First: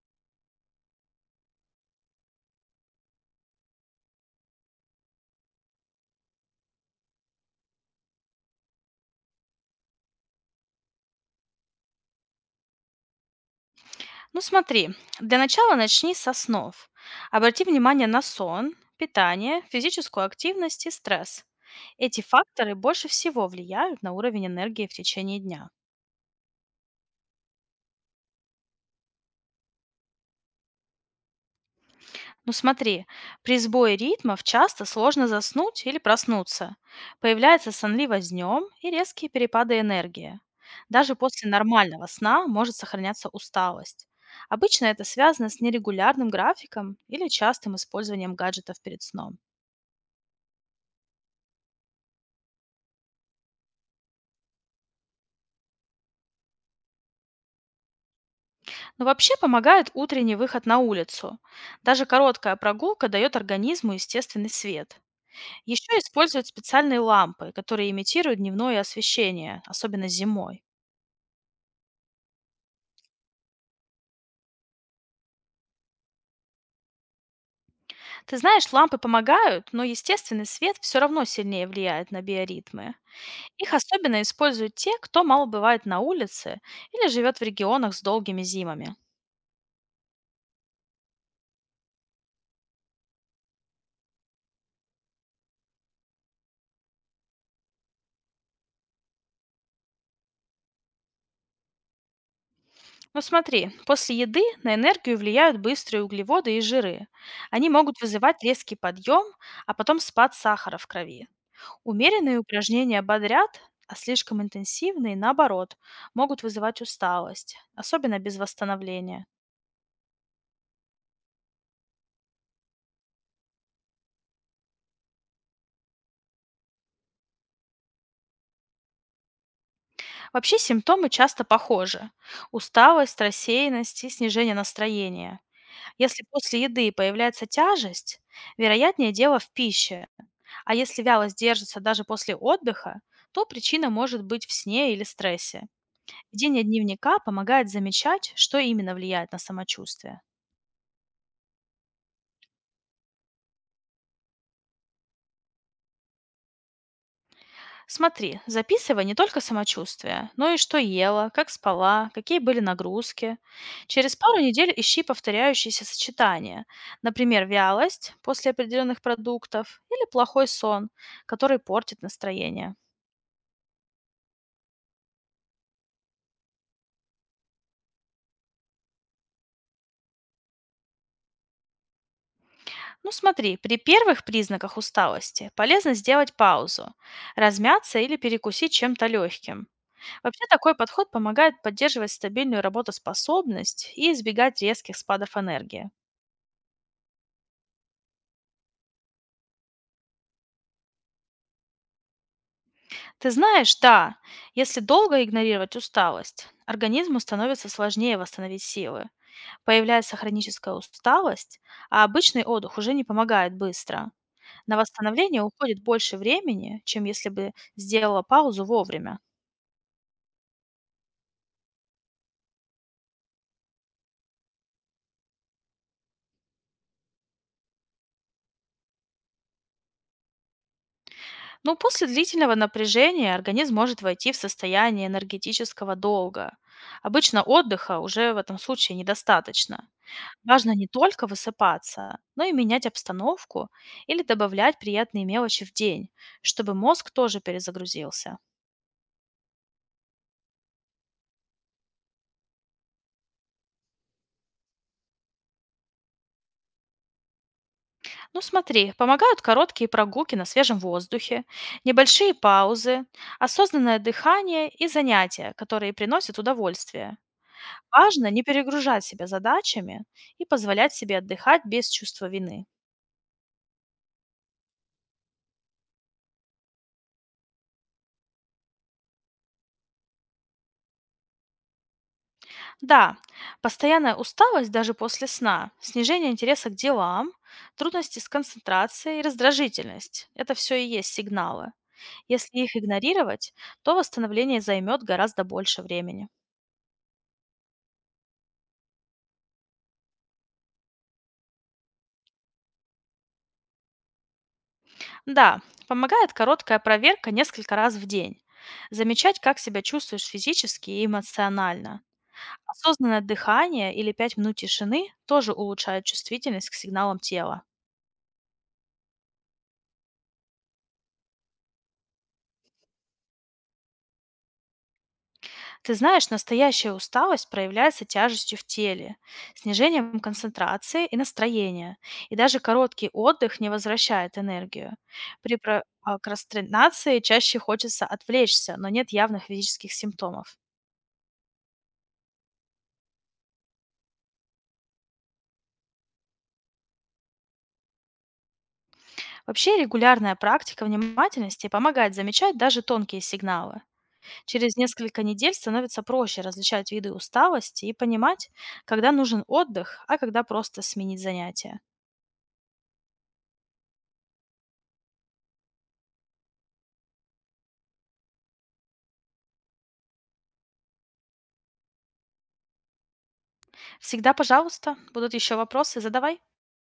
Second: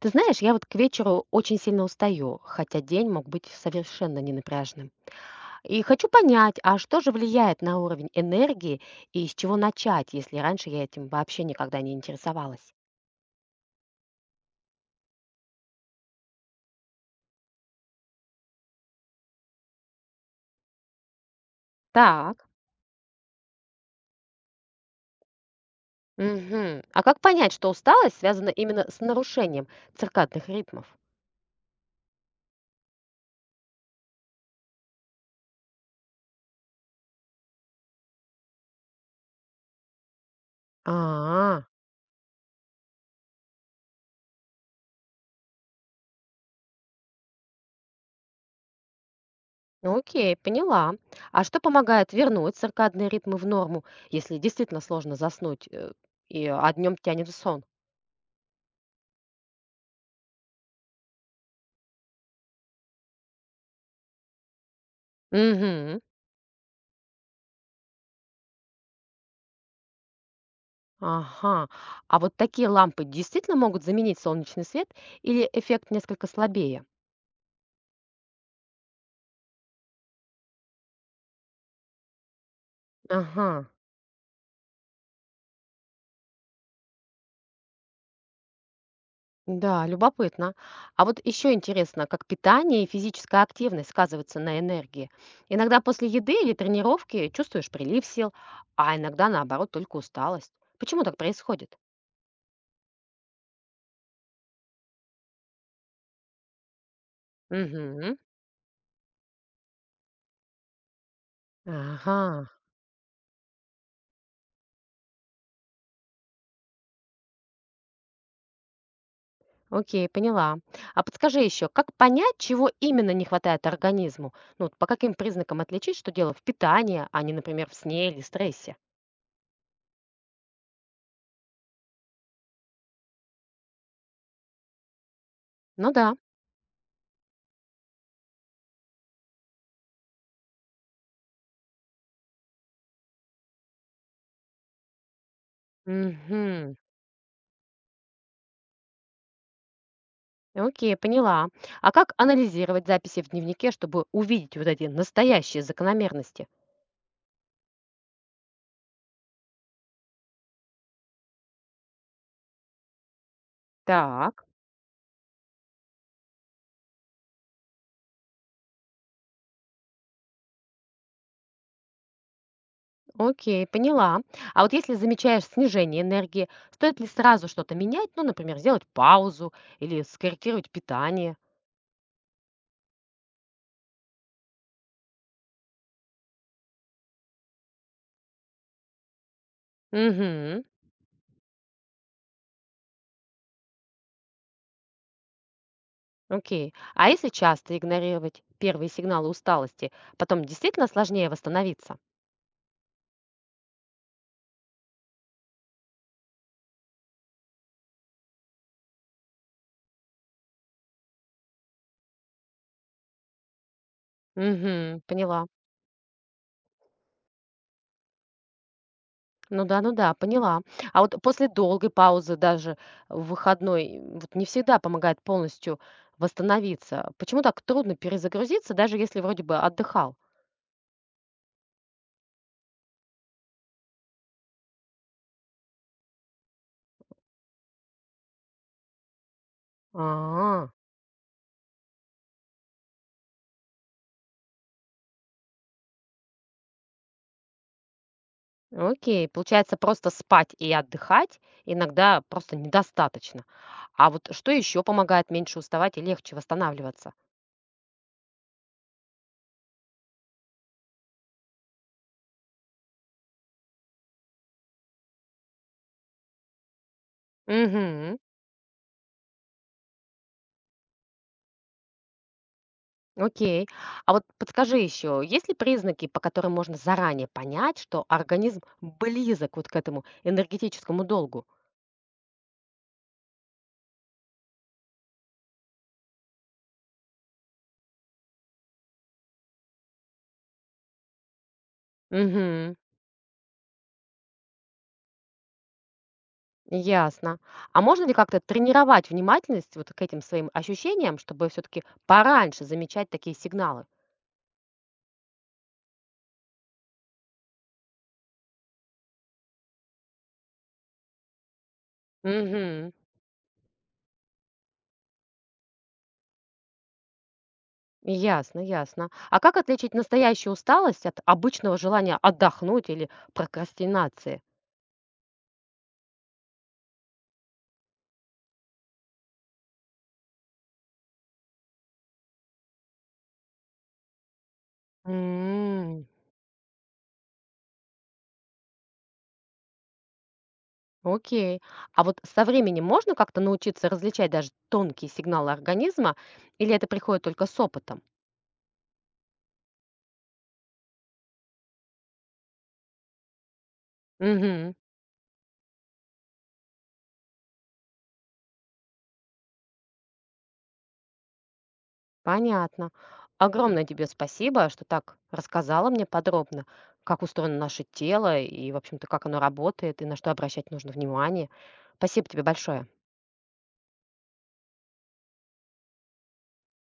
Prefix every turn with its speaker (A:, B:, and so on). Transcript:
A: Ты знаешь, я вот к вечеру очень сильно устаю, хотя день мог быть совершенно ненапряжным. И хочу понять, а что же влияет на уровень энергии и с чего начать, если раньше я этим вообще никогда не интересовалась?
B: Ну смотри, для начала начни со снов. Обрати внимание на сон, питание, физическую активность и стресс. Эти
A: Так.
B: факторы больше всего влияют на уровень энергии в течение дня.
A: Мгм. А как понять, что усталость связана именно с нарушением циркадных ритмов?
B: Ну смотри, при сбое ритмов часто сложно заснуть или проснуться. Появляется сонливость днем и резкие перепады энергии. Даже после
A: А,
B: нормального сна может сохраняться усталость. Обычно это связано с нерегулярным графиком или частым использованием гаджетов перед сном.
A: ну окей, поняла. А что помогает вернуть циркадные ритмы в норму, если действительно сложно заснуть, а днем тянет в сон?
B: Но вообще помогает утренний выход на улицу. Даже короткая прогулка дает организму естественный свет. Еще
A: Угу.
B: используют специальные лампы, которые имитируют дневное освещение, особенно зимой.
A: Ага. А вот такие лампы действительно могут заменить солнечный свет или эффект несколько слабее?
B: Ты знаешь, лампы помогают, но естественный свет все равно сильнее влияет на биоритмы.
A: Ага.
B: Их особенно используют те, кто мало бывает на улице или живет в регионах с долгими зимами.
A: Да, любопытно. А вот еще интересно, как питание и физическая активность сказываются на энергии. Иногда после еды или тренировки чувствуешь прилив сил, а иногда наоборот только усталость. Почему так происходит?
B: Ну смотри, после еды на энергию влияют быстрые углеводы и жиры. Они могут
A: Угу.
B: вызывать резкий подъем, а потом спад сахара в крови. Умеренные
A: Ага.
B: упражнения бодрят, а слишком интенсивные, наоборот, могут вызывать усталость, особенно без восстановления.
A: Окей, поняла. А подскажи еще, как понять, чего именно не хватает организму? Ну, вот по каким признакам отличить, что дело в питании, а не, например, в сне или стрессе?
B: Вообще симптомы часто похожи. Усталость, рассеянность и снижение настроения.
A: Ну да.
B: Если после еды появляется тяжесть, вероятнее дело в пище, а если вялость держится даже после отдыха, то причина может быть в сне или стрессе. Ведение
A: Угу.
B: дневника помогает замечать, что именно влияет на самочувствие.
A: Окей, поняла. А как анализировать записи в дневнике, чтобы увидеть вот эти настоящие закономерности?
B: Смотри, записывай не только самочувствие, но и что ела, как спала, какие были нагрузки. Через пару
A: Так,
B: недель ищи повторяющиеся сочетания. Например, вялость после определенных продуктов или плохой сон, который портит настроение.
A: окей, поняла. А вот если замечаешь снижение энергии, стоит ли сразу что-то менять? Ну, например, сделать паузу или скорректировать питание?
B: Ну смотри, при первых признаках усталости полезно сделать паузу, размяться или перекусить чем-то легким. Вообще
A: Угу.
B: такой подход помогает поддерживать стабильную работоспособность и избегать резких спадов энергии.
A: Окей. А если часто игнорировать первые сигналы усталости, потом действительно сложнее восстановиться?
B: Ты знаешь, да, если долго игнорировать усталость, организму становится сложнее восстановить силы. Появляется хроническая усталость, а обычный отдых уже не помогает быстро. На
A: Угу,
B: восстановление
A: поняла.
B: уходит больше времени, чем если бы сделала паузу вовремя.
A: Ну да, ну да, поняла. А вот после долгой паузы даже в выходной вот не всегда помогает полностью восстановиться. Почему так трудно перезагрузиться, даже если вроде бы отдыхал?
B: Но после длительного напряжения организм может войти в состояние энергетического долга. Обычно отдыха уже в этом случае недостаточно.
A: А,
B: Важно не только высыпаться, но и менять обстановку или добавлять приятные мелочи в день, чтобы мозг тоже перезагрузился.
A: окей. Получается, просто спать и отдыхать иногда просто недостаточно. А вот что еще помогает меньше уставать и легче восстанавливаться?
B: Ну смотри, помогают короткие прогулки на свежем воздухе, небольшие паузы, осознанное дыхание и занятия, которые приносят удовольствие.
A: Угу.
B: Важно не перегружать себя задачами и позволять себе отдыхать без чувства вины.
A: Окей. А вот подскажи еще, есть ли признаки, по которым можно заранее понять, что организм близок вот к этому энергетическому долгу?
B: Да, постоянная усталость даже после сна, снижение интереса к делам, трудности с концентрацией и раздражительность — это все и есть сигналы. Если
A: Угу,
B: их игнорировать, то восстановление займет гораздо больше времени.
A: ясно. А можно ли как-то тренировать внимательность вот к этим своим ощущениям, чтобы все-таки пораньше замечать такие сигналы?
B: Да, помогает короткая проверка несколько раз в день замечать, как себя чувствуешь физически и эмоционально.
A: Угу,
B: Осознанное дыхание или 5 минут тишины тоже улучшают чувствительность к сигналам тела.
A: ясно, ясно. А как отличить настоящую усталость от обычного желания отдохнуть или прокрастинации?
B: Ты знаешь, настоящая усталость проявляется тяжестью в теле, снижением концентрации и настроения, и даже короткий отдых не возвращает энергию. При про-
A: М,
B: а, прокрастинации чаще хочется отвлечься, но нет явных физических симптомов.
A: Окей. А вот со временем можно как-то научиться различать даже тонкие сигналы организма, или это приходит только с опытом?
B: Вообще регулярная практика внимательности помогает замечать даже тонкие сигналы.
A: Угу,
B: Через несколько недель становится проще различать виды усталости и понимать, когда нужен отдых, а когда просто сменить занятие.
A: понятно. Огромное тебе спасибо, что так рассказала мне подробно, как устроено наше тело и, в общем-то, как оно работает, и на что обращать нужно внимание. Спасибо тебе большое.
B: Всегда, пожалуйста, будут еще вопросы, задавай.